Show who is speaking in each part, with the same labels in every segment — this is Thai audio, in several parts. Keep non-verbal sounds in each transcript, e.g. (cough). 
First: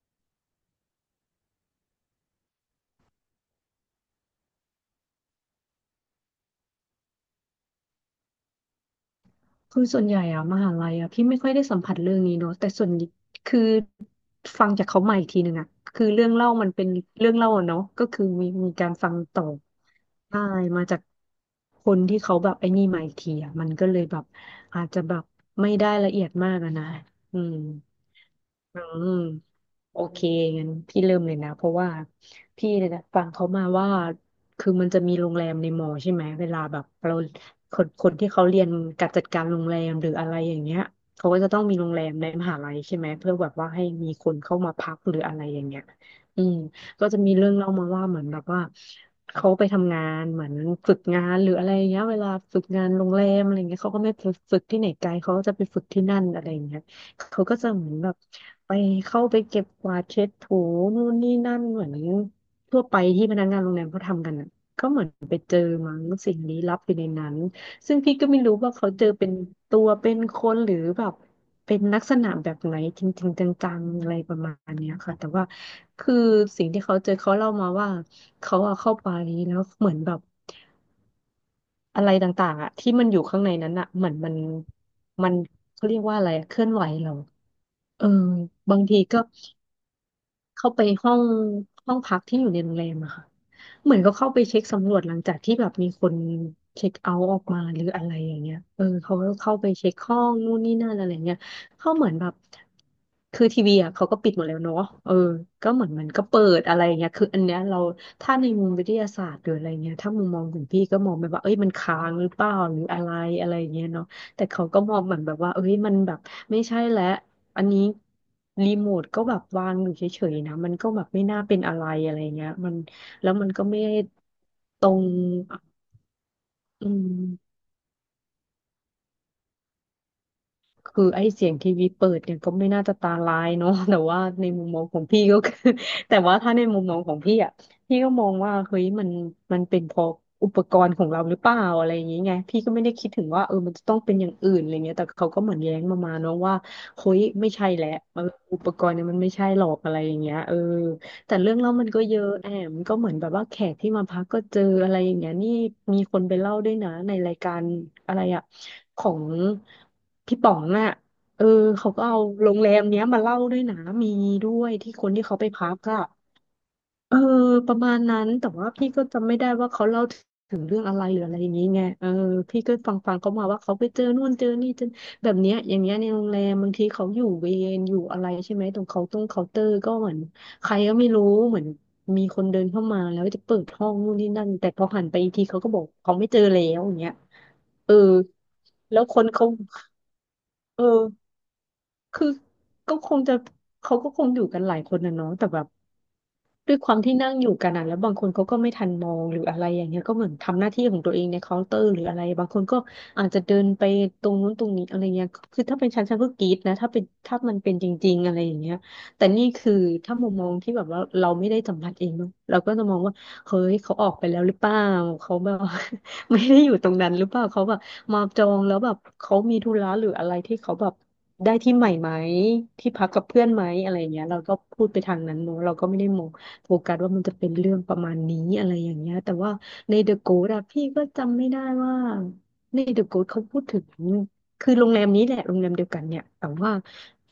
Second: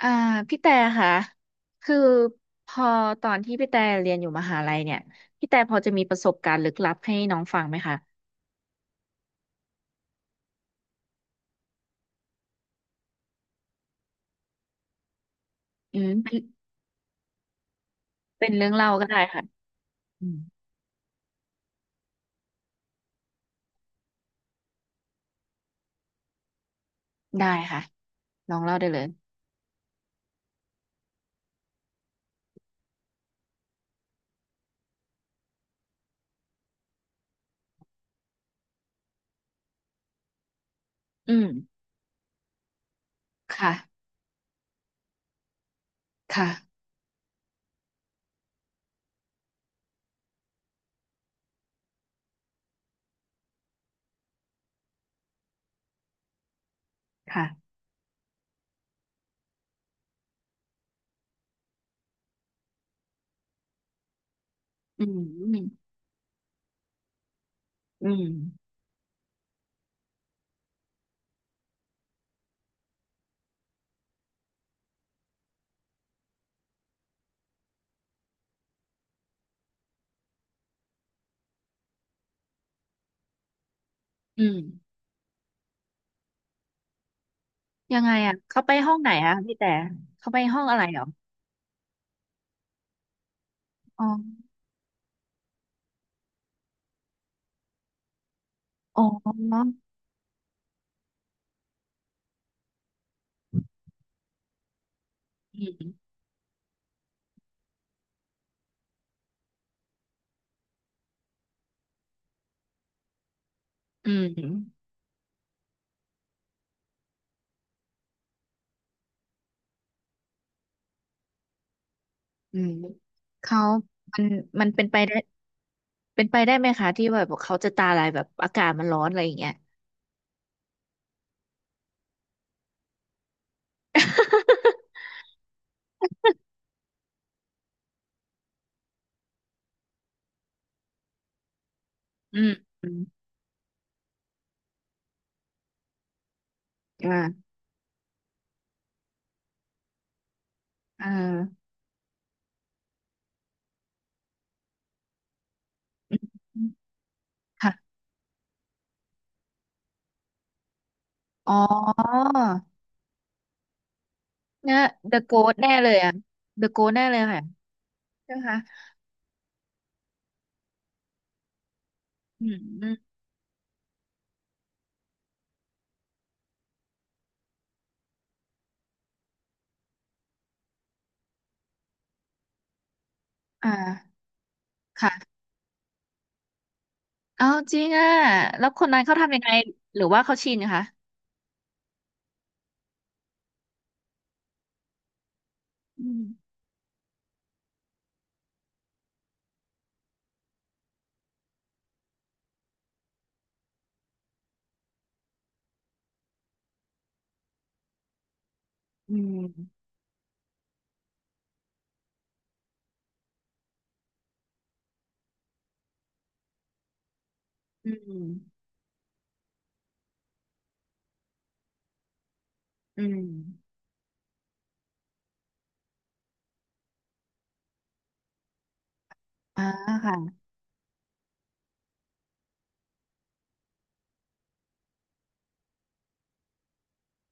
Speaker 1: อ่าพี่แต่ค่ะคือพอตอนที่พี่แต่เรียนอยู่มหาลัยเนี่ยพี่แต่พอจะมีประสบการณ์ลึกลับให้น้องฟังไหมคะ
Speaker 2: คือส่วนใหญ่อะมหาลัยอะพี่ไม่ค่อยได้สัมผัสเรื่องนี้เนอะแต่ส่วนคือฟังจากเขามาอีกทีหนึ่งอะ
Speaker 1: อื
Speaker 2: คือ
Speaker 1: ม
Speaker 2: เรื่อง
Speaker 1: เป็น
Speaker 2: เล่ามันเป็นเรื่องเล่าอะเนาะก็คือมี
Speaker 1: เรื่
Speaker 2: มี
Speaker 1: อง
Speaker 2: กา
Speaker 1: เล่า
Speaker 2: ร
Speaker 1: ก็
Speaker 2: ฟัง
Speaker 1: ได้
Speaker 2: ต่
Speaker 1: ค่ะ
Speaker 2: อ
Speaker 1: อืม
Speaker 2: ได้มาจากคนที่เขาแบบไอ้นี่มาอีกทีอะมันก็เลยแบบอาจจะแบบไม่ได้ละเอียดมากอะนะอื
Speaker 1: ได้
Speaker 2: ม
Speaker 1: ค่ะลองเล่า
Speaker 2: อื
Speaker 1: ได้เลย
Speaker 2: มโอเคงั้นพี่เริ่มเลยนะเพราะว่าพี่เนี่ยนะฟังเขามาว่าคือมันจะมีโรงแรมในมอใช่ไหมเวลาแบบเราคนคนที่เขาเรียนการจัดการโรงแรมหรืออะไรอย่างเงี้ยเขา
Speaker 1: อื
Speaker 2: ก็
Speaker 1: ม
Speaker 2: จะต้องมีโรงแรมในมหาลัยใช่ไหมเพื่อแบบว่าให้
Speaker 1: ค่ะ
Speaker 2: มีคนเข้ามาพักหรืออะไรอย่างเงี้ยอืม
Speaker 1: ค่ะ
Speaker 2: ก็จะมีเรื่องเล่ามาว่าเหมือนแบบว่าเขาไปทำงานเหมือนฝึกงานหรืออะไรอย่างเงี้ยเวลาฝึกงานโรงแรมอะไรเงี้ยเขาก็ไม่ไปฝึกที่ไหนไกลเขาก็จะไปฝึกที่นั่นอะไรอย่างเงี้ย เขาก็จะ
Speaker 1: ค่ะ
Speaker 2: เหมือนแบบไปเข้าไปเก็บกวาดเช็ดถูนู่นนี่นั่นเหมือนทั่วไปที่พนักงานโรงแรมเขาทำกันอ่ะก็เห
Speaker 1: อื
Speaker 2: มือนไปเจอ
Speaker 1: ม
Speaker 2: มั้งสิ่งลี้ลับอยู่ในนั้นซึ่ง
Speaker 1: อื
Speaker 2: พี่
Speaker 1: ม
Speaker 2: ก็ไม่รู้ว่าเขาเจอเป็นตัวเป็นคนหรือแบบเป็นลักษณะแบบไหนจริงๆจังๆอะไรประมาณเนี้ยค่ะแต่ว่าคือสิ่งที่เขาเจอเขาเล่ามาว่าเขาอะเข้าไปแล้วเหมือนแบบ อะไรต่างๆอ่ะที่มันอยู่ข้างในนั้นอ่ะเหมือนมัน
Speaker 1: อืม
Speaker 2: มันเขาเรียกว่าอะไรอะเคลื่อนไหวเรา
Speaker 1: ยั
Speaker 2: เอ
Speaker 1: ง
Speaker 2: อ
Speaker 1: ไงอ่ะเขาไป
Speaker 2: บาง
Speaker 1: ห้อ
Speaker 2: ที
Speaker 1: งไหน
Speaker 2: ก็
Speaker 1: อ่ะพี่แต่เขาไปห้อง
Speaker 2: เข้า
Speaker 1: อะ
Speaker 2: ไป
Speaker 1: ไรเหรอ
Speaker 2: ห้องพักที่อยู่ในโรงแรมอะค่ะเหมือน
Speaker 1: อ๋อ
Speaker 2: ก็เข้าไปเช็คสำรวจหลังจากที่แบบมีคนเช็คเอาท์ออกมาหรืออะไรอย่างเงี้ยเออ
Speaker 1: อ๋
Speaker 2: เขาก็เข้าไป
Speaker 1: อ
Speaker 2: เช็คห้องนู่นนี่นั่นอะไรเงี้ยเขาเหมือนแบบคือทีวีอะเขาก็ปิดหมดแล้วเนาะเออ
Speaker 1: อื
Speaker 2: ก็เหมือนมัน
Speaker 1: ม
Speaker 2: ก็เปิดอะไรอย่างเงี้ยคืออันเนี้ยเราถ้าในมุมวิทยาศาสตร์หรืออะไรเงี้ยถ้ามุมมองของพี่ก็มองไปว่าเอ้ยมันค้างหรือเปล่าหรืออะไรอะไรอย่างเงี้ยเนาะ
Speaker 1: อืม
Speaker 2: แต่เขาก็มองเหมือนแบบว่าเอ้ยมันแบบไม่ใช่แล้ว อันนี้รีโมทก็แบบวางอยู่เฉยๆนะมันก็แบบไม่น่าเป็นอะไรอะไรเงี้ย
Speaker 1: อืม
Speaker 2: มันแล้วมัน
Speaker 1: เขา
Speaker 2: ก็ไม่ได้
Speaker 1: มันมัน
Speaker 2: ต
Speaker 1: เป็น
Speaker 2: ร
Speaker 1: ไป
Speaker 2: ง
Speaker 1: ได้ เป็นไปได้ไหม
Speaker 2: อื
Speaker 1: คะที่แบบเขา
Speaker 2: ม
Speaker 1: จะตาลายแบบอากาศมันร้อนอะไรอย่างเงี้ย
Speaker 2: คือไอ้เสียงทีวีเปิดเนี่ยก็ไม่น่าจะตาลายเนาะ (laughs) แต่ว่าในมุมมองข
Speaker 1: (laughs)
Speaker 2: องพี่ก็คือ (laughs) แต่ว่าถ้าในมุมมองของพี่อ่ะพี่ก็มองว่าเฮ้ยมันเป็นเพราะอุปกรณ์ของเราหรือเปล่าอะไรอย่างเงี้ยไง
Speaker 1: อืม
Speaker 2: พี่ก็ไม่
Speaker 1: อื
Speaker 2: ได้
Speaker 1: ม
Speaker 2: คิดถึงว่าเออมันจะต้องเป็นอย่างอื่นอะไรเงี้ยแต่เขาก็เหมือนแย้งมาเนาะว่าเฮ้ยไม่
Speaker 1: อ่า
Speaker 2: ใช่แหละเอออุปกรณ์เนี่ยมันไม่ใช่หรอกอะไรอย่างเงี้ยเออ
Speaker 1: อ่
Speaker 2: แต่เรื่อง
Speaker 1: า
Speaker 2: เล่ามันก็เยอะแอมก็เหมือนแบบว่าแขกที่มาพักก็เจออะไรอย่างเงี้ยนี่มีคนไปเล่าด้วยนะในรายการ
Speaker 1: ค่ะ
Speaker 2: อะไรอะของพี่ป๋องน่ะเออ
Speaker 1: อ๋อ
Speaker 2: เขาก็เอาโรงแรมเนี้ยมาเล่าด้วยนะมีด้วย
Speaker 1: เนี่ย
Speaker 2: ที่คน
Speaker 1: เดอะ
Speaker 2: ที่
Speaker 1: โก
Speaker 2: เขาไป
Speaker 1: ส
Speaker 2: พั
Speaker 1: แน่
Speaker 2: ก
Speaker 1: เลย
Speaker 2: อะ
Speaker 1: อ่ะเดอะโกสแน่
Speaker 2: เอ
Speaker 1: เล
Speaker 2: อ
Speaker 1: ยค่ะ
Speaker 2: ประมาณนั้น
Speaker 1: ใช่ไหม
Speaker 2: แต่
Speaker 1: คะ
Speaker 2: ว่าพี่ก็จำไม่ได้ว่าเขาเล่าถึงเรื่องอะไรหรืออะไรอย่างนี้ไงเออ
Speaker 1: อืม
Speaker 2: พี่ก็
Speaker 1: อื
Speaker 2: ฟั
Speaker 1: ม
Speaker 2: งฟังเขามาว่าเขาไปเจอนู่นเจอนี่เจอแบบเนี้ยอย่างเงี้ยในโรงแรมบางทีเขาอยู่เวรอยู่อะไรใช่ไหมตรงเคาน์เตอร์ก็เหมือนใครก็ไม่รู้เหมือนมีคนเดินเข้ามาแล้วจะเปิด
Speaker 1: อ่า
Speaker 2: ห้องนู่นนี่นั่นแต่พอหันไปอีก
Speaker 1: ค่ะ
Speaker 2: ทีเขาก็บอกเขาไม่เจอแล้วอย่างเงี้ย
Speaker 1: เอาจริง
Speaker 2: เออ
Speaker 1: อ่ะแล้วคนนั้
Speaker 2: แล้
Speaker 1: น
Speaker 2: ว
Speaker 1: เขา
Speaker 2: คน
Speaker 1: ทำยัง
Speaker 2: เขา
Speaker 1: ไงหรือว่าเขาชิน
Speaker 2: เอ
Speaker 1: คะ
Speaker 2: อคือก็คงจะเขาก็คงอยู่กันหลายคนนะเนาะแต่แบบ
Speaker 1: อืม
Speaker 2: ด้วยความที่นั่งอยู่กันอ่ะแล้วบางคนเขาก็ไม่ทันมองหรืออะไรอย่างเงี้ยก็เหมือนทำหน้าที่ของตัวเองในเคาน์เตอร์หรืออะไรบางคนก็อาจจะเดินไปตรงนู้นตรงนี้อะไรเงี้ยคือถ้าเป็นฉันก็กรี๊ดนะถ้ามันเป็นจริงๆอะไรอย่างเงี้ย
Speaker 1: อื
Speaker 2: แต่นี่คือ
Speaker 1: ม
Speaker 2: ถ้ามุมมองที่แบบว่าเราไม่ได้สัมผัสเองเนอะเราก็จะมองว่าเฮ้ยเขาออกไปแล้วหรือเปล่าเขาแบบ (laughs) ไม่ได้อยู่ตรงนั้นหรือเปล่าเขาแบบ
Speaker 1: อื
Speaker 2: มา
Speaker 1: ม
Speaker 2: จองแล้วแบบเขามีธุระหรืออะไรที่เขาแบบได้ที่ใหม่ไหมที่
Speaker 1: อื
Speaker 2: พักกับ
Speaker 1: ม
Speaker 2: เพื่อนไหมอะไรอย่างเงี้ยเราก็พูดไปทางนั้นเนอะเราก็ไม่ได้มอง โฟกัสว่ามันจะเป็นเรื่องประมาณนี้อะไรอย่างเงี้ยแต่ว่า
Speaker 1: อ่า
Speaker 2: ใน The
Speaker 1: ค่ะ
Speaker 2: Ghost อะพี่ก็จำไม่ได้ว่าใน The Ghost เขาพูดถึงคือโรงแรมนี้แหละโรงแรมเดียวกันเนี่ยแต่ว่า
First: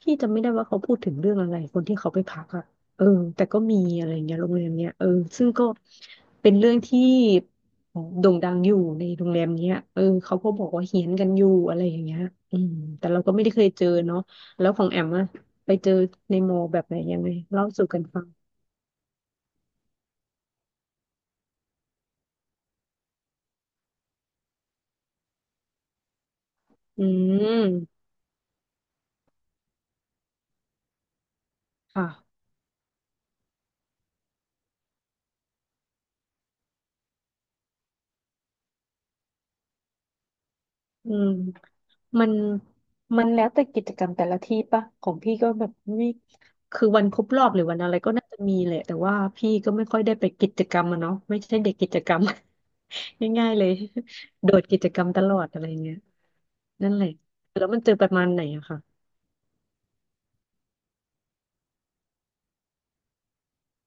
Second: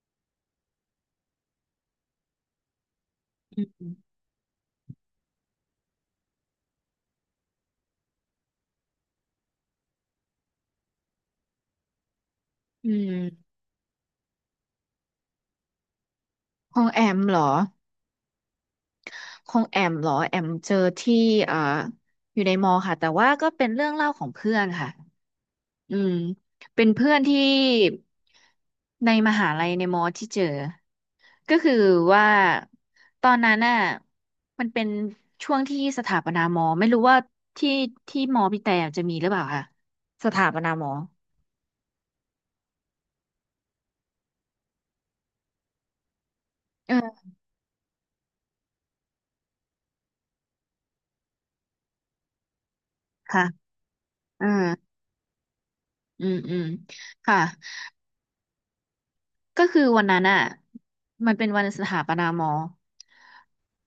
Speaker 2: พี่จำไม่ได้ว่าเขาพูดถึงเรื่องอะไรคนที่เขาไปพักอะเออแต่ก็
Speaker 1: อื
Speaker 2: มี
Speaker 1: ม
Speaker 2: อะไรเงี้ยโรงแรมเนี้ยเออซึ่งก็เป็นเรื่องที่โด่งดังอยู่ในโรงแรมเนี้ยเออเขาก็บอกว่าเฮี้ยนกันอยู่อะไรอย่างเงี้ยอืม
Speaker 1: อื
Speaker 2: แต่เราก็ไม่
Speaker 1: ม
Speaker 2: ได้เคยเจอเนาะแล้วของแอมอะไปเจอในมอลล์
Speaker 1: ข
Speaker 2: แบ
Speaker 1: อ
Speaker 2: บ
Speaker 1: ง
Speaker 2: ไหน
Speaker 1: แอ
Speaker 2: ยั
Speaker 1: ม
Speaker 2: งไง
Speaker 1: เหรอ
Speaker 2: เล่าสู่กันฟัง
Speaker 1: ของแอมเหรอแอมเจอที่เอ่ออยู่ในมอค่ะแต่ว่าก็เป็นเรื่องเล่าของเพื่อนค่ะอืมเป็น
Speaker 2: อื
Speaker 1: เพื่อนที่
Speaker 2: ม
Speaker 1: ในมหาลัยในมอที่เจอก็คือว่า
Speaker 2: ค่ะ
Speaker 1: ตอนนั้นน่ะมันเป็นช่วงที่สถาปนามอไม่รู้ว่าที่มอพี่แต่จะมีหรือเปล่าค่ะสถาปนามอ
Speaker 2: อืมมันมันแล้วแต่กิจกรรมแต่ละที่ปะของพี่ก็แบบไม่คือวันคร
Speaker 1: เออ
Speaker 2: บรอบหรือวันอะไรก็น่าจะมีแหละแต่ว่าพี่ก็ไม่ค่อยได้ไปกิจกรรมอะเนาะไม่ใช่เด็กกิจกรรม (laughs)
Speaker 1: ค่ะ
Speaker 2: ง่ายๆเลย
Speaker 1: เออ
Speaker 2: โดดกิจกรรมตลอดอะไรเงี้ย
Speaker 1: อืมอืม
Speaker 2: นั่นแหละ
Speaker 1: ค่ะ
Speaker 2: แล้วมันเจอประมาณไหนอะค่ะ
Speaker 1: ก็คือวันนั้นอ่ะมันเป็นวันสถาปนามอ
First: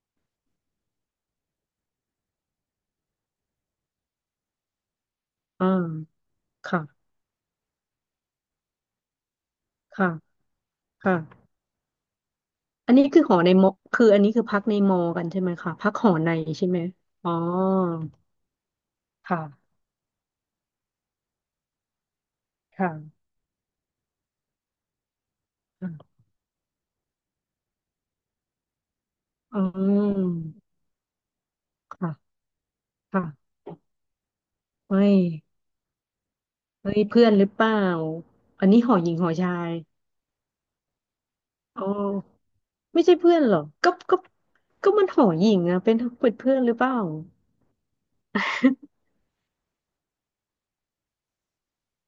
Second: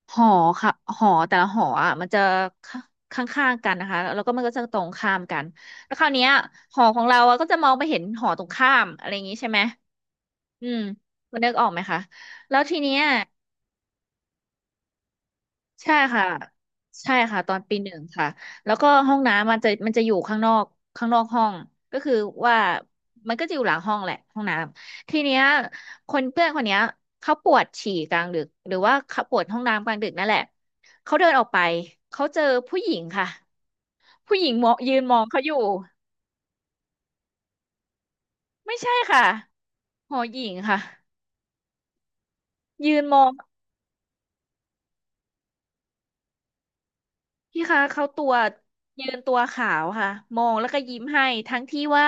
Speaker 1: หอค่ะหอแต่ละหออ่ะมันจะข้างข้างๆกันนะคะแล้วก็มันก็จะตรงข้ามกัน
Speaker 2: อ่
Speaker 1: แล้วคราวเนี้
Speaker 2: า
Speaker 1: ยหอของ
Speaker 2: ค่ะ
Speaker 1: เราอ่ะก็จะมองไปเห็นหอตรงข้ามอะไรอย่างงี้ใช่ไหม
Speaker 2: ค่ะ
Speaker 1: อืม
Speaker 2: ค่ะ
Speaker 1: คุณนึกออกไหมคะแล้วที
Speaker 2: อั
Speaker 1: เนี้
Speaker 2: น
Speaker 1: ย
Speaker 2: นี้คือหอในมอคืออันนี้คือพักในมอกันใช่ไหมคะพั
Speaker 1: ใช่
Speaker 2: กหอ
Speaker 1: ค่ะ
Speaker 2: ในใช่ไหม
Speaker 1: ใช่
Speaker 2: อ๋อ
Speaker 1: ค่ะตอนปีหนึ่งค่ะแล้วก็ห้อง
Speaker 2: ค่ะ
Speaker 1: น้ำมันจะอยู่ข้างนอกข้างนอกห้องก็คือว่า
Speaker 2: ค่ะ
Speaker 1: มันก็จะอยู่หลังห้องแหละห้องน้ำทีเนี้ยคนเพื่อนคนเนี้ยเขาปวดฉี่กลางดึกหรือว่าเขาปวดห้
Speaker 2: อื
Speaker 1: องน้ำกลางดึกนั่นแหละ
Speaker 2: ม
Speaker 1: เขาเดินออกไปเขา
Speaker 2: ค่ะ
Speaker 1: เจอผู้หญิงค่ะ
Speaker 2: ค่ะ
Speaker 1: ผู้หญิงมองยื
Speaker 2: เฮ้
Speaker 1: นม
Speaker 2: ย
Speaker 1: องเขาอยู่
Speaker 2: เฮ้ยเพื่อนหรือเปล่าอัน
Speaker 1: ไม่
Speaker 2: นี้ห
Speaker 1: ใช่
Speaker 2: อหญิง
Speaker 1: ค่ะ
Speaker 2: หอชาย
Speaker 1: หอหญิงค่ะ
Speaker 2: อ๋อ
Speaker 1: ยื
Speaker 2: ไม่
Speaker 1: น
Speaker 2: ใช่
Speaker 1: มอง
Speaker 2: เพื่อนหรอก็มันหอหญิงอะเป็นเป็นเพื่อนหรือเปล่า
Speaker 1: พี่คะเขาตัวยืนตัวขาวค่ะมองแล้วก็ยิ้มให้ทั้งที่ว่า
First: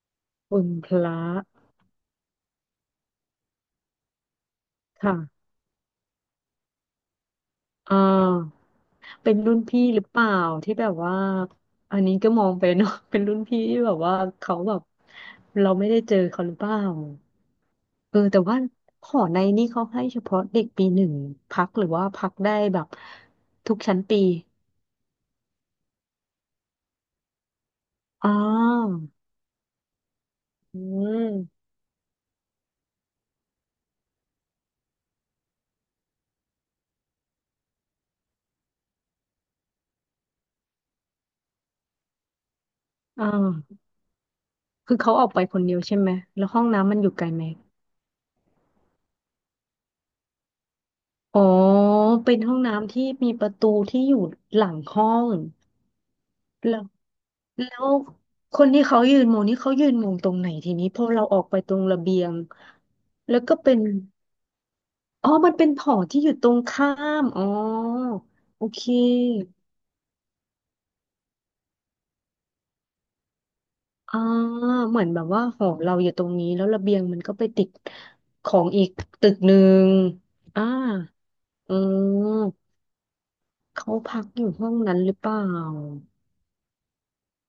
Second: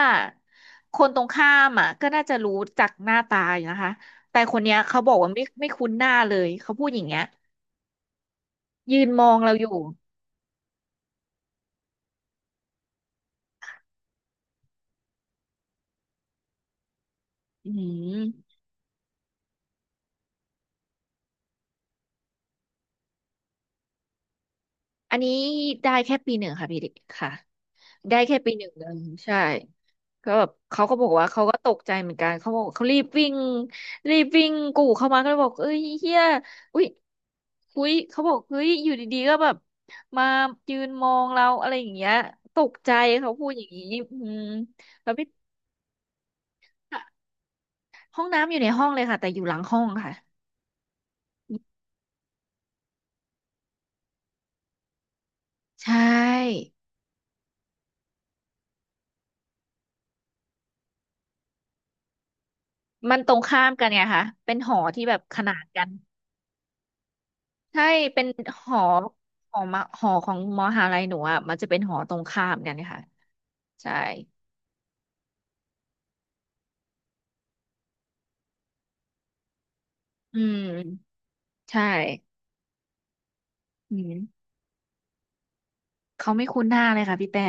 Speaker 2: คุณพ
Speaker 1: คนต
Speaker 2: ระ
Speaker 1: รงข้ามอ่ะก็น่าจะรู้จักหน้าตาอยู่นะคะแต่คนเนี้ยเขาบอกว่าไม่
Speaker 2: ค่ะ
Speaker 1: ไม่คุ้นหน้าเลยเขาพูดอย่างเงี้ย
Speaker 2: อ่า
Speaker 1: ยืนมอ
Speaker 2: เป็น
Speaker 1: งเรา
Speaker 2: รุ่น
Speaker 1: อยู่
Speaker 2: พี่หรือเปล่าที่แบบว่าอันนี้ก็มองไปเนาะ (laughs) เป็นรุ่นพี่ที่แบบว่าเขาแบบเราไม่ได้เจอเขาหรือเปล่า
Speaker 1: อื
Speaker 2: เออแต่ว่า
Speaker 1: ม
Speaker 2: หอในนี่เขาให้เฉพาะเด็กปีหนึ่งพักหรือว่าพักได้แบบทุกชั้นปี
Speaker 1: อันนี้ได้แค่ปีหนึ่งค่ะพี่เด็กค่ะ ได้
Speaker 2: อ๋อ
Speaker 1: แค่ปีหนึ่งเองใช่ก็แบบ
Speaker 2: อื
Speaker 1: เขาก็บอกว่าเขาก็
Speaker 2: ม
Speaker 1: ตกใจเหมือนกันเขาบอกเขารีบวิ่งรีบวิ่งกูเข้ามาก็เลยบอกเอ้ยเฮียอุ้ยอุ้ยเขาบอกเฮ้ยอยู่ดีๆก็แบบมายืนมองเราอะไรอย่างเงี้ยตกใจ
Speaker 2: อ่
Speaker 1: เขาพูดอย่าง
Speaker 2: า
Speaker 1: นี้อืม
Speaker 2: คือ
Speaker 1: แล้
Speaker 2: เขา
Speaker 1: ว
Speaker 2: อ
Speaker 1: ไม่
Speaker 2: อกไปคนเดียวใช่ไหมแล้วห้องน้ำมันอยู่ไกลไหม
Speaker 1: ห้องน้ำอยู่ในห้องเลยค่ะแต่อยู่หลังห้องค่ะ
Speaker 2: อ๋อเป็นห้องน้ำที่มีประตูที่อยู่หลังห้อง
Speaker 1: ใช่
Speaker 2: แล้วแล้วคนที่เขายืนมองนี่เขายืนมองตรงไหนทีนี้พอเราออกไปตรงระเบียง
Speaker 1: มันตร
Speaker 2: แล้ว
Speaker 1: ง
Speaker 2: ก็
Speaker 1: ข้าม
Speaker 2: เป็น
Speaker 1: กันไงคะเป็นหอที่แบบ
Speaker 2: อ๋อ
Speaker 1: ข
Speaker 2: มัน
Speaker 1: นาน
Speaker 2: เป็นห
Speaker 1: กัน
Speaker 2: อที่อยู่ตรงข้ามอ๋อ
Speaker 1: ใช่เป็น
Speaker 2: โอ
Speaker 1: หอ
Speaker 2: เค
Speaker 1: หอมาหอของมหาลัยหนูอ่ะมันจะเป็นหอตรงข้ามกันค่ะใช่
Speaker 2: อ่าเหมือนแบบว่าหอเราอยู่ตรงนี้แล้วระเบียงมันก็ไปติดของอีกตึกหนึ่ง
Speaker 1: อื
Speaker 2: อ่า
Speaker 1: ม
Speaker 2: อ๋อ
Speaker 1: ใช่
Speaker 2: เขา
Speaker 1: อื
Speaker 2: พั
Speaker 1: ม
Speaker 2: กอยู่ห้องนั้นหรือเปล่า
Speaker 1: เขาไม่คุ้นหน้าเลยค่ะพี่แต่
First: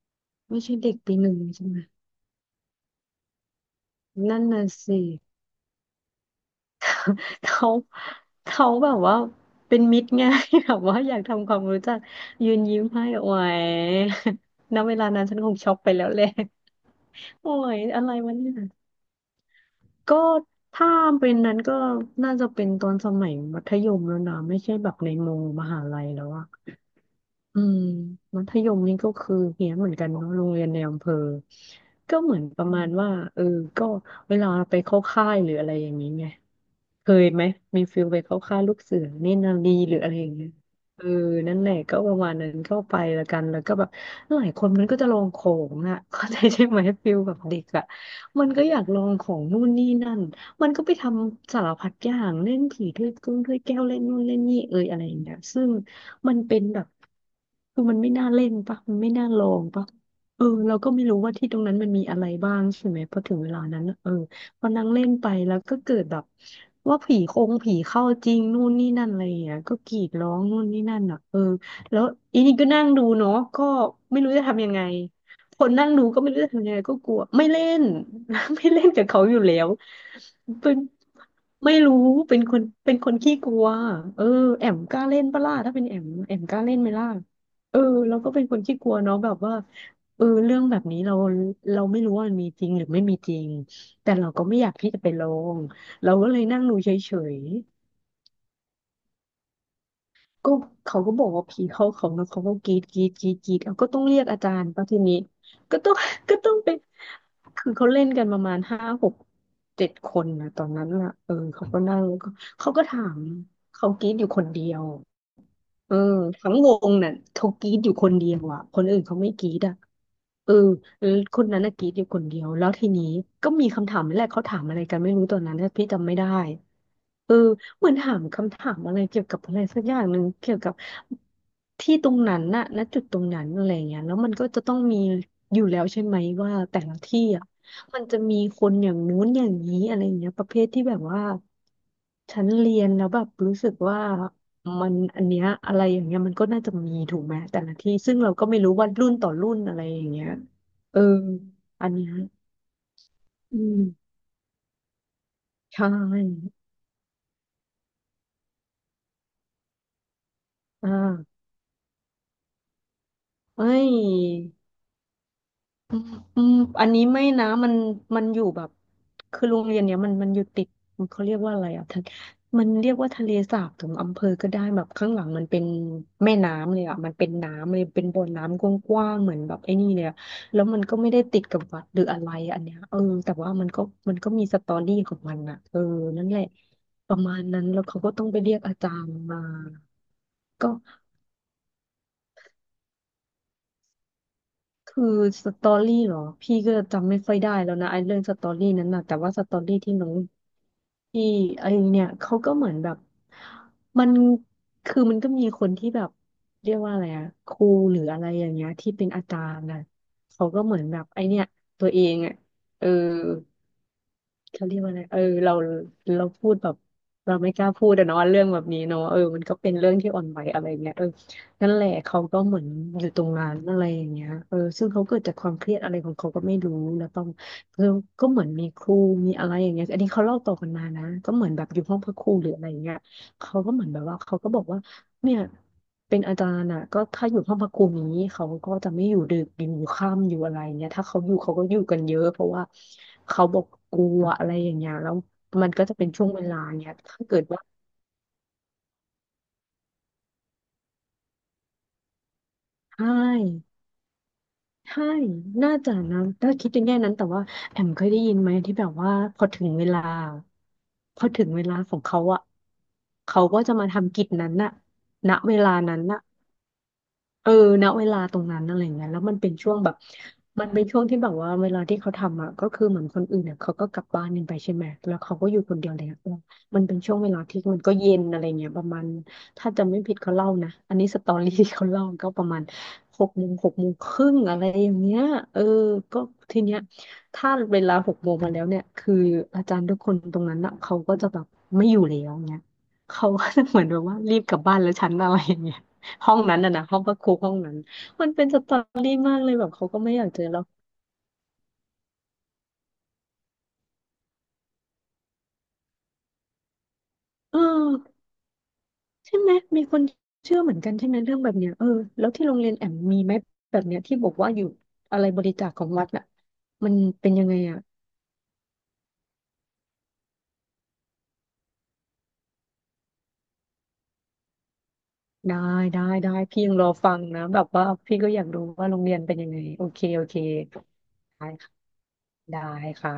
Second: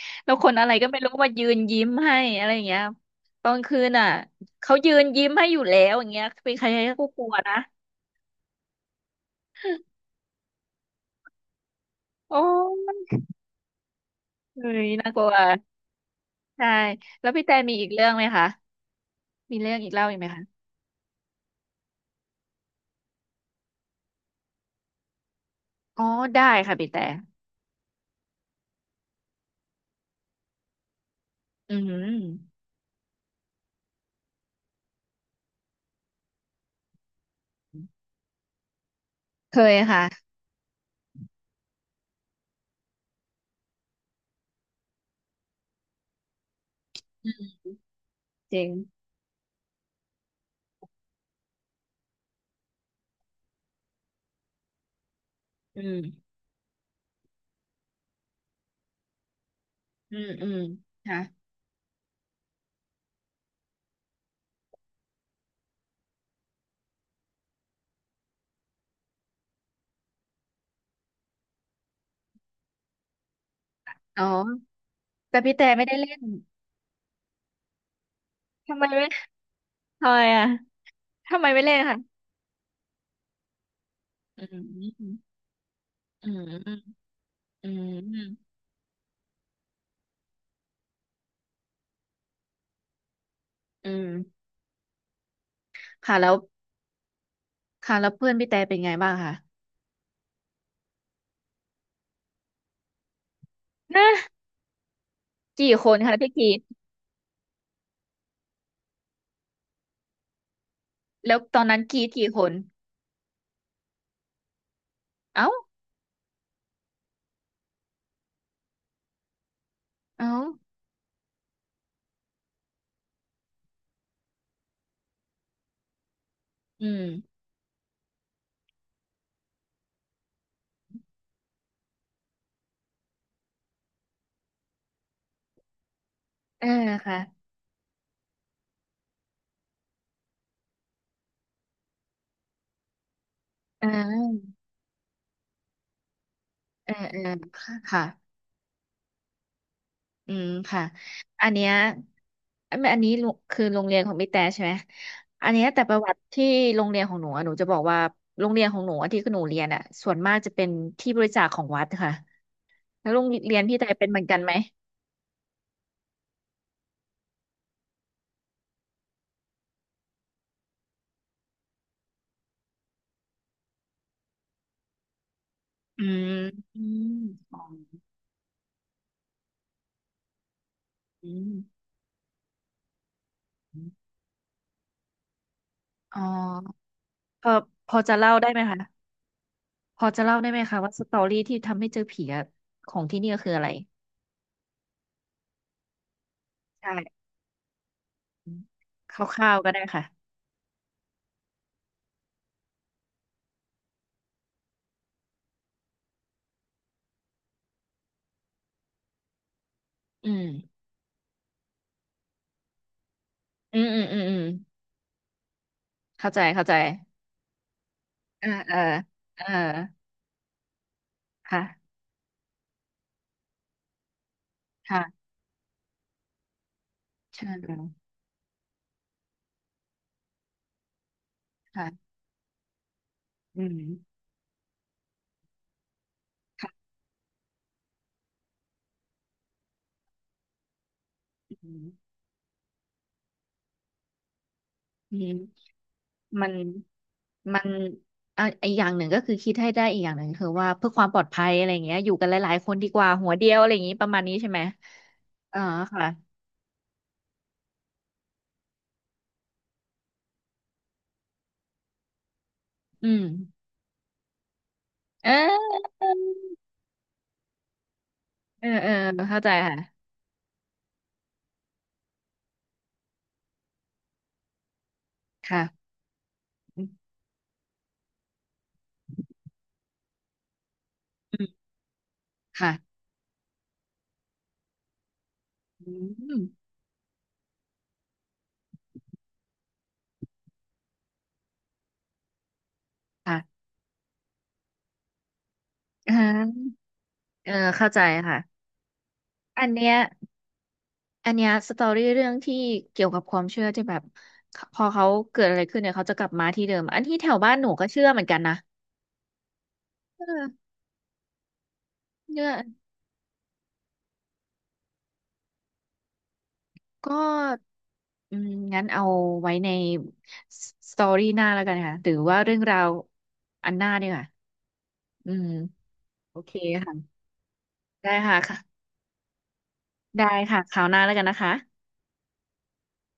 Speaker 1: (laughs) แล้วคน
Speaker 2: ไม่
Speaker 1: อะไร
Speaker 2: ใช่
Speaker 1: ก็
Speaker 2: เด็ก
Speaker 1: ไม่รู้
Speaker 2: ปีห
Speaker 1: มา
Speaker 2: นึ่ง
Speaker 1: ยืน
Speaker 2: ใช่ไหม
Speaker 1: ยิ้มให้อะไรอย่างเงี้ยตอนคืนอ่ะ
Speaker 2: นั่นน่ะ
Speaker 1: เขายื
Speaker 2: สิ
Speaker 1: นยิ้มให้อยู่แล้วอย่างเงี้ยเป็นใครๆก็กลัวนะ
Speaker 2: เขาเขาแบบว่าเป็นมิตรไง (laughs) แบบว่าอยากทำความรู้จัก
Speaker 1: โอ
Speaker 2: ยืนยิ้ม
Speaker 1: ้
Speaker 2: ให้โอ้ย
Speaker 1: เฮ้
Speaker 2: (laughs) ณ
Speaker 1: ย
Speaker 2: เวลา
Speaker 1: น่าก
Speaker 2: นั้
Speaker 1: ลั
Speaker 2: น
Speaker 1: ว
Speaker 2: ฉันคงช็อกไปแล้วแหละ
Speaker 1: ใช่แล้ว
Speaker 2: (laughs)
Speaker 1: พี่
Speaker 2: โอ้
Speaker 1: แต่มี
Speaker 2: ย
Speaker 1: อีก
Speaker 2: อะ
Speaker 1: เรื่อ
Speaker 2: ไร
Speaker 1: งไหม
Speaker 2: วะ
Speaker 1: คะ
Speaker 2: เนี่ย
Speaker 1: มีเรื่องอีกเล่า
Speaker 2: ก็
Speaker 1: อีกไหมคะ
Speaker 2: ถ้าเป็นนั้นก็น่าจะเป็นตอนสมัยมัธยมแล้วนะไม่ใช่แบบในโมมหา
Speaker 1: อ๋
Speaker 2: ลั
Speaker 1: อ
Speaker 2: ยแล้ว
Speaker 1: ได้
Speaker 2: อะ
Speaker 1: ค่ะพี่แต่
Speaker 2: อืมมัธยมนี่ก็คือเหี้ยนเหมือนกันเนาะโรงเรียนในอำเภอ
Speaker 1: อื
Speaker 2: ก็เหมือน
Speaker 1: ม
Speaker 2: ประมาณว่าเออก็เวลาไปเข้าค่ายหรืออะไรอย่างนี้ไง เคยไหมมีฟิลไปเข้าค่ายลูกเสือเนตรนา
Speaker 1: เค
Speaker 2: รี
Speaker 1: ย
Speaker 2: หรืออะไรอย่า
Speaker 1: ค่ะ
Speaker 2: งเงี้ยเออนั่นแหละก็ประมาณนั้นเข้าไปและกันแล้วก็แบบหลายคนมันก็จะลองของอ่ะ (laughs) เข้าใจใช่ไหมฟิลแบบเด็กอ่ะมัน
Speaker 1: จ
Speaker 2: ก็
Speaker 1: ริง
Speaker 2: อยากลองของนู่นนี่นั่นมันก็ไปทำสารพัดอย่างเล่นผีถ้วยกึ้งถ้วยแก้วเล่นนู่นเล่นนี่เอยอะไรอย่างเงี้ยซึ่ง
Speaker 1: อืม
Speaker 2: มันเป็นแบบคือมันไม่น่าเล่นปะมันไม่น่าลองปะ
Speaker 1: อืม
Speaker 2: เอ
Speaker 1: อื
Speaker 2: อ
Speaker 1: ม
Speaker 2: เราก็ไม่
Speaker 1: ค่ะ
Speaker 2: รู้ว่าที่ตรงนั้นมันมีอะไรบ้างใช่ไหมพอถึงเวลานั้นน่ะเออ พอนั่งเล่นไปแล้วก็เกิดแบบว่าผีคงผีเข้าจริงนู่นนี่นั่นอะไรอย่างเงี้ยก็กรีดร้องนู่นนี่นั่นอ่ะเออแล้วอีนี่ก็นั่งดูเนาะก็ไม่
Speaker 1: อ๋อ
Speaker 2: รู้จะทำยังไง
Speaker 1: แต่พี่
Speaker 2: ค
Speaker 1: แต่
Speaker 2: น
Speaker 1: ไม่
Speaker 2: นั่ง
Speaker 1: ได้
Speaker 2: ดู
Speaker 1: เล่
Speaker 2: ก็
Speaker 1: น
Speaker 2: ไม่รู้จะทำยังไงก็กลัวไม่เล่น (laughs) ไม่
Speaker 1: ทำ
Speaker 2: เล่
Speaker 1: ไม
Speaker 2: นกั
Speaker 1: ไม่
Speaker 2: บเขาอยู่แล้ว
Speaker 1: ทำไมอ่ะ
Speaker 2: เป็น
Speaker 1: ทำไมไม่เล่
Speaker 2: ไม่
Speaker 1: น
Speaker 2: รู้
Speaker 1: ค่ะ
Speaker 2: เป็นคนเป็นคนขี้กลัวเออ
Speaker 1: อืม
Speaker 2: แอมกล้า
Speaker 1: อืม
Speaker 2: เล่นปะล่ะถ้าเป็นแอม
Speaker 1: อื
Speaker 2: แอมกล้าเล่นไหม
Speaker 1: ม
Speaker 2: ล่ะ
Speaker 1: อื
Speaker 2: เออเราก็เป็น
Speaker 1: ม
Speaker 2: คนขี้กลัวเนาะแบบว่าเออเรื่องแบบนี้เราไม่รู้ว่ามันมีจริงหรือไม่มีจริง
Speaker 1: อืม
Speaker 2: แต่เราก็ไม่อยากที่จะไปลองเรา
Speaker 1: ค่ะ
Speaker 2: ก็
Speaker 1: แล้ว
Speaker 2: เลยนั่งดูเฉย
Speaker 1: ค่ะแล้วเพื่อนพี่แต่เป็นไงบ้างคะ
Speaker 2: ก็เขาก็บอกว่าผีเข้าเขานะเขาก็กรีดเอาก็ต้อง
Speaker 1: นะ
Speaker 2: เรียกอาจารย์ป่ะทีนี้
Speaker 1: กี่
Speaker 2: ก็
Speaker 1: ค
Speaker 2: ต้อง
Speaker 1: นคะ
Speaker 2: (laughs)
Speaker 1: พี่
Speaker 2: ก็
Speaker 1: กรี
Speaker 2: ต้อง
Speaker 1: ด
Speaker 2: เป็นคือเขาเล่นกันประมาณ5-6-7 คนนะตอนนั้นล่ะเอ
Speaker 1: แล้
Speaker 2: อ
Speaker 1: วตอน
Speaker 2: เขา
Speaker 1: นั้
Speaker 2: ก็
Speaker 1: นก
Speaker 2: นั่
Speaker 1: รี
Speaker 2: ง
Speaker 1: ด
Speaker 2: แล้ว
Speaker 1: กี่
Speaker 2: ก็
Speaker 1: คน
Speaker 2: เขาก็ถามเขากรีดอยู่คนเดียว
Speaker 1: เอ้า
Speaker 2: เออทั้งวงน่ะเขากรีดอยู่คนเดียวอ่ะคนอื่นเขาไม่กรีดอ่ะ
Speaker 1: เอ้า
Speaker 2: เออแล้วคนนั้นน่ะกรีดอยู่คนเดียวแล้วทีนี้ก็มีคำถามนี่แหละเขาถามอะไรกันไม่รู้ตอนนั้นนะพี่จำไม่ได้
Speaker 1: อืม
Speaker 2: เออเหมือนถามคำถามอะไรเกี่ยวกับอะไรสักอย่างหนึ่งเกี่ยวกับที่ตรงนั้นน่ะณจุดตรงนั้นอะไรเงี้ยแล้วมันก็จะต้องมีอยู่แล้วใช่ไหมว่า
Speaker 1: เออ
Speaker 2: แต่ละ
Speaker 1: ค่ะ
Speaker 2: ที่อ่ะมันจะมีคนอย่างนู้นอย่างนี้อะไรเงี้ยประเภทที่แบบว่าฉันเรียนแล้วแบบรู้สึก
Speaker 1: เ
Speaker 2: ว่า
Speaker 1: ออ
Speaker 2: มันอันเนี้ยอะไรอย่างเงี้ยมันก็น่าจะ
Speaker 1: เอ
Speaker 2: มี
Speaker 1: อเอ
Speaker 2: ถู
Speaker 1: อ
Speaker 2: กไหมแต่ละ
Speaker 1: ค่ะ
Speaker 2: ที่
Speaker 1: ค่ะ
Speaker 2: ซึ่งเราก็ไม่รู้ว่ารุ่นต่อรุ่นอะไรอย่างเงี้ย
Speaker 1: อืมค่ะ
Speaker 2: เออ
Speaker 1: อันเนี้ย
Speaker 2: อันเนี้ย
Speaker 1: อันนี้ลุ
Speaker 2: อื
Speaker 1: คือโร
Speaker 2: ม
Speaker 1: งเรียนของพี่แต่ใช่ไหม อันเนี้ย
Speaker 2: ใช
Speaker 1: แต่ประวัติที่
Speaker 2: ่
Speaker 1: โรงเรียนของหนูอะหนูจะบอกว่าโรงเรียนของหนูอะที่หนูเรียนอ่ะส่วนมากจะเป็น
Speaker 2: อ่
Speaker 1: ที่บริจา
Speaker 2: า
Speaker 1: คของวัดค่ะแล้วโรงเรียน
Speaker 2: เอ้
Speaker 1: พี่แต่
Speaker 2: ย
Speaker 1: เป็นเหมือนกันไหม
Speaker 2: อืมอืมอันนี้ไม่นะมันอยู่แบบคือโรงเรียนเนี้ยมันอยู่ติดเขาเรียกว่าอะไรอ่ะทานมันเรียกว่าทะเลสาบถึงอำเภอก็ได้แบบข้างหลังมันเป็น
Speaker 1: อืม
Speaker 2: แม่น้ำ
Speaker 1: อื
Speaker 2: เลยอ่ะ
Speaker 1: ม
Speaker 2: มันเป็น
Speaker 1: อ๋อ
Speaker 2: น้ำเลยเป็นบ่อน้ำกว้างๆเหมือนแบบไอ้นี่เลยอะแล้วมันก็ไม่ได้
Speaker 1: อื
Speaker 2: ติดกับวั
Speaker 1: ม
Speaker 2: ดหรืออะไรอันเนี้ยเออแต่ว่ามัน
Speaker 1: อ
Speaker 2: ก็
Speaker 1: ม
Speaker 2: มันก็มีสตอรี่ของมันอ่ะเออ
Speaker 1: อ๋อ
Speaker 2: นั่นแหละประมาณ
Speaker 1: พอ
Speaker 2: นั้นแล้ว
Speaker 1: พอ
Speaker 2: เขาก็
Speaker 1: จะ
Speaker 2: ต้อง
Speaker 1: เล่า
Speaker 2: ไป
Speaker 1: ได้
Speaker 2: เรีย
Speaker 1: ไหม
Speaker 2: กอา
Speaker 1: คะ
Speaker 2: จารย์มา
Speaker 1: พอจะเล่าได้ไหม
Speaker 2: ก็
Speaker 1: คะว่าสตอรี่ที่ทำให้เจอผีอะของที่นี่ก็คืออะไร
Speaker 2: คือสตอรี่เหรอพี่ก็จำไม่
Speaker 1: ใช่
Speaker 2: ค่อยได้แล้วนะไอ้เรื่องสตอ
Speaker 1: อืม
Speaker 2: รี่นั้นนะ
Speaker 1: ค
Speaker 2: แต่ว่าส
Speaker 1: ร่า
Speaker 2: ต
Speaker 1: ว
Speaker 2: อ
Speaker 1: ๆก็
Speaker 2: รี่
Speaker 1: ได้
Speaker 2: ที่น้อง
Speaker 1: ค่ะ
Speaker 2: ที่ไอ้เนี่ยเขาก็เหมือนแบบมันคือมันก็มีคนที่แบบเรียกว่าอะไรอะครูหรืออะไรอย่างเงี้ยที่เป็นอาจารย์นะ
Speaker 1: อืม
Speaker 2: เขาก็เหมือนแบบไอ้เนี่ยตัวเองอะเออ
Speaker 1: อืมอืมอืมอืม
Speaker 2: เขาเรียกว่าอะไรเออ เรา
Speaker 1: เข้าใจ
Speaker 2: พูด
Speaker 1: เข้า
Speaker 2: แบ
Speaker 1: ใจ
Speaker 2: บ เราไม่กล้าพูดอะเนาะเรื่อ
Speaker 1: เอ
Speaker 2: ง
Speaker 1: อ
Speaker 2: แบบ
Speaker 1: เออ
Speaker 2: นี้เนาะเออ
Speaker 1: เอ
Speaker 2: มัน
Speaker 1: อ
Speaker 2: ก็เป็นเรื่องที่อ่อนไหวอะไรเงี้ยเออนั่นแหละ
Speaker 1: ค่ะ
Speaker 2: เขาก็เหมือนอยู่ตรงนั้นอะไรอย่างเงี้ยเออซึ่งเขาเกิด
Speaker 1: ค่ะ
Speaker 2: จากความเครียดอะไรของเขาก็ไม่รู้แล้วต้อง
Speaker 1: เชิญเล
Speaker 2: เออ
Speaker 1: ย
Speaker 2: ก็เหมือนมีครูมีอะไรอย่างเงี้ยอันนี้เขาเล่าต่อกันมานะก็เหมือนแบบอยู่ห้องพ
Speaker 1: ค่ะ
Speaker 2: ระครูหรืออะไรอย่างเงี้ยเขา
Speaker 1: อื
Speaker 2: ก็
Speaker 1: ม
Speaker 2: เหมือนแบบว่าเขาก็บอกว่า เนี่ยเป็นอาจารย์อ่ะ
Speaker 1: ค่ะ
Speaker 2: ก็ถ้าอยู่ห้องพักครูอย่างนี้เขาก็จะไม่อยู่ดึกอยู่ค่ำอยู่อะไรเนี่ยถ้าเขาอยู่เขาก็
Speaker 1: อื
Speaker 2: อยู่
Speaker 1: ม
Speaker 2: กันเยอะเพราะว่าเขาบอกกลัวอะไรอย่างเงี้ยแล้
Speaker 1: อื
Speaker 2: วมั
Speaker 1: ม
Speaker 2: นก็จะเป็นช่วงเว
Speaker 1: มัน
Speaker 2: ลาเนี้ยถ้าเกิด
Speaker 1: มั
Speaker 2: ว่า
Speaker 1: นอ่ะอีกอย่างหนึ่งก็คือคิดให้ได้อีกอย่างหนึ่งคือว่าเพื่อความปลอดภัยอะไรอย่างเงี้ยอยู่กันหลายๆคนดี
Speaker 2: ใช
Speaker 1: กว่าหัวเดียวอะไร
Speaker 2: ่
Speaker 1: อย่างงี้ประมาณนี้ใช่ไหม
Speaker 2: ใช่
Speaker 1: เออ
Speaker 2: น่าจะ
Speaker 1: ค่ะ
Speaker 2: นะถ้าคิดในแง่นั้นแต่ว่าแอมเคยได้ยินไหมที่แบบว่าพอถึงเวลาพอถึงเวลาของเขาอ่ะ
Speaker 1: อืม
Speaker 2: เขาก็จะมาทำกิจนั้นน่ะ
Speaker 1: เอ
Speaker 2: ณเวลา
Speaker 1: อ
Speaker 2: นั้นน่ะ เออณเวลาตรงนั้น
Speaker 1: เออ
Speaker 2: อะไร
Speaker 1: เออ
Speaker 2: เงี้ยแล้วมัน
Speaker 1: เข้าใจ
Speaker 2: เป็นช่วงแบบ
Speaker 1: ค่ะ
Speaker 2: มันเป็นช่วงที่แบบว่าเวลาที่เขาทำอ่ะก็คือเหมือนคนอื่นเนี่ยเขาก็กลับบ้านกันไปใช่ไหมแล้วเขาก็อยู่
Speaker 1: ค่ะ
Speaker 2: คนเดียวเลยอะเออมั
Speaker 1: อื
Speaker 2: นเป็น
Speaker 1: ม
Speaker 2: ช่วงเวลาที่มันก็เย็นอะไรเงี้ยประมาณถ้าจำไม่ผิดเขาเล่านะอันนี้สตอ
Speaker 1: อื
Speaker 2: รี่
Speaker 1: ม
Speaker 2: ที่เขาเล่าก็ประมาณ
Speaker 1: ค่ะ
Speaker 2: หกโมงหกโมงครึ่งอะไรอย่างเงี้ยเออ
Speaker 1: อื
Speaker 2: ก็
Speaker 1: ม
Speaker 2: ทีเนี้ยถ้าเวลาหกโมงมาแล้วเนี่ยคืออาจารย์ทุกคนตรงนั้นอ่ะเขาก็จะแบบไม่อยู่แล้วเงี้ยเขาก็จะ
Speaker 1: ค่ะ
Speaker 2: เหมือนแบบว่ารีบกลับบ้านแล้วฉันอะไรอย่างเงี้ย
Speaker 1: อ่
Speaker 2: ห้องนั้น
Speaker 1: า
Speaker 2: น่ะนะห้องพระครู
Speaker 1: เอ
Speaker 2: ห้อ
Speaker 1: อ
Speaker 2: งนั้น
Speaker 1: เข้าใจ
Speaker 2: มัน
Speaker 1: ค่ะ
Speaker 2: เป็นสตอรี่มากเลยแบ
Speaker 1: อัน
Speaker 2: บเขา
Speaker 1: เนี้ย
Speaker 2: ก็ไม่อยากเจอเรา
Speaker 1: อันเนี้ยสตอรี่เรื่องที่เกี่ยวกับความเชื่อที่แบบพอเขาเกิดอะไรขึ้นเนี่ยเขาจะกลับมาที่เดิมอันที่แถวบ้าน
Speaker 2: เอ
Speaker 1: หนูก็เชื่อเห
Speaker 2: อ
Speaker 1: มือนกันนะ
Speaker 2: ใช่ไหมมีคน
Speaker 1: เออ
Speaker 2: เชื่อเหมือนกันใช่ไหมเรื่องแบบเนี้ยเออแล้ว
Speaker 1: เนี่
Speaker 2: ที่
Speaker 1: ย
Speaker 2: โรงเรียนแอมมีไหมแบบเนี้ยที่บอกว่าอยู่อะไรบริจาคของวัดน่ะมัน
Speaker 1: ก็
Speaker 2: เป็นยังไงอ่ะ
Speaker 1: อืมงั้นเอาไว้ในสตอรี่หน้าแล้วกันค่ะหรือว่าเรื่องราวอันหน้าดีกว่าอืม
Speaker 2: ได้ได้ได้
Speaker 1: โอเค
Speaker 2: พี่ยังรอฟั
Speaker 1: ค่ะ
Speaker 2: งนะแบบว่า
Speaker 1: ได้
Speaker 2: พี่ก็
Speaker 1: ค่ะ
Speaker 2: อยาก
Speaker 1: ค่ะ
Speaker 2: รู้ว่าโรงเรียนเป็นยังไงโอเคโอ
Speaker 1: ได้
Speaker 2: เค
Speaker 1: ค่ะคราวหน้าแล้วกันนะ
Speaker 2: ได้
Speaker 1: คะ
Speaker 2: ค่ะได้ค่ะ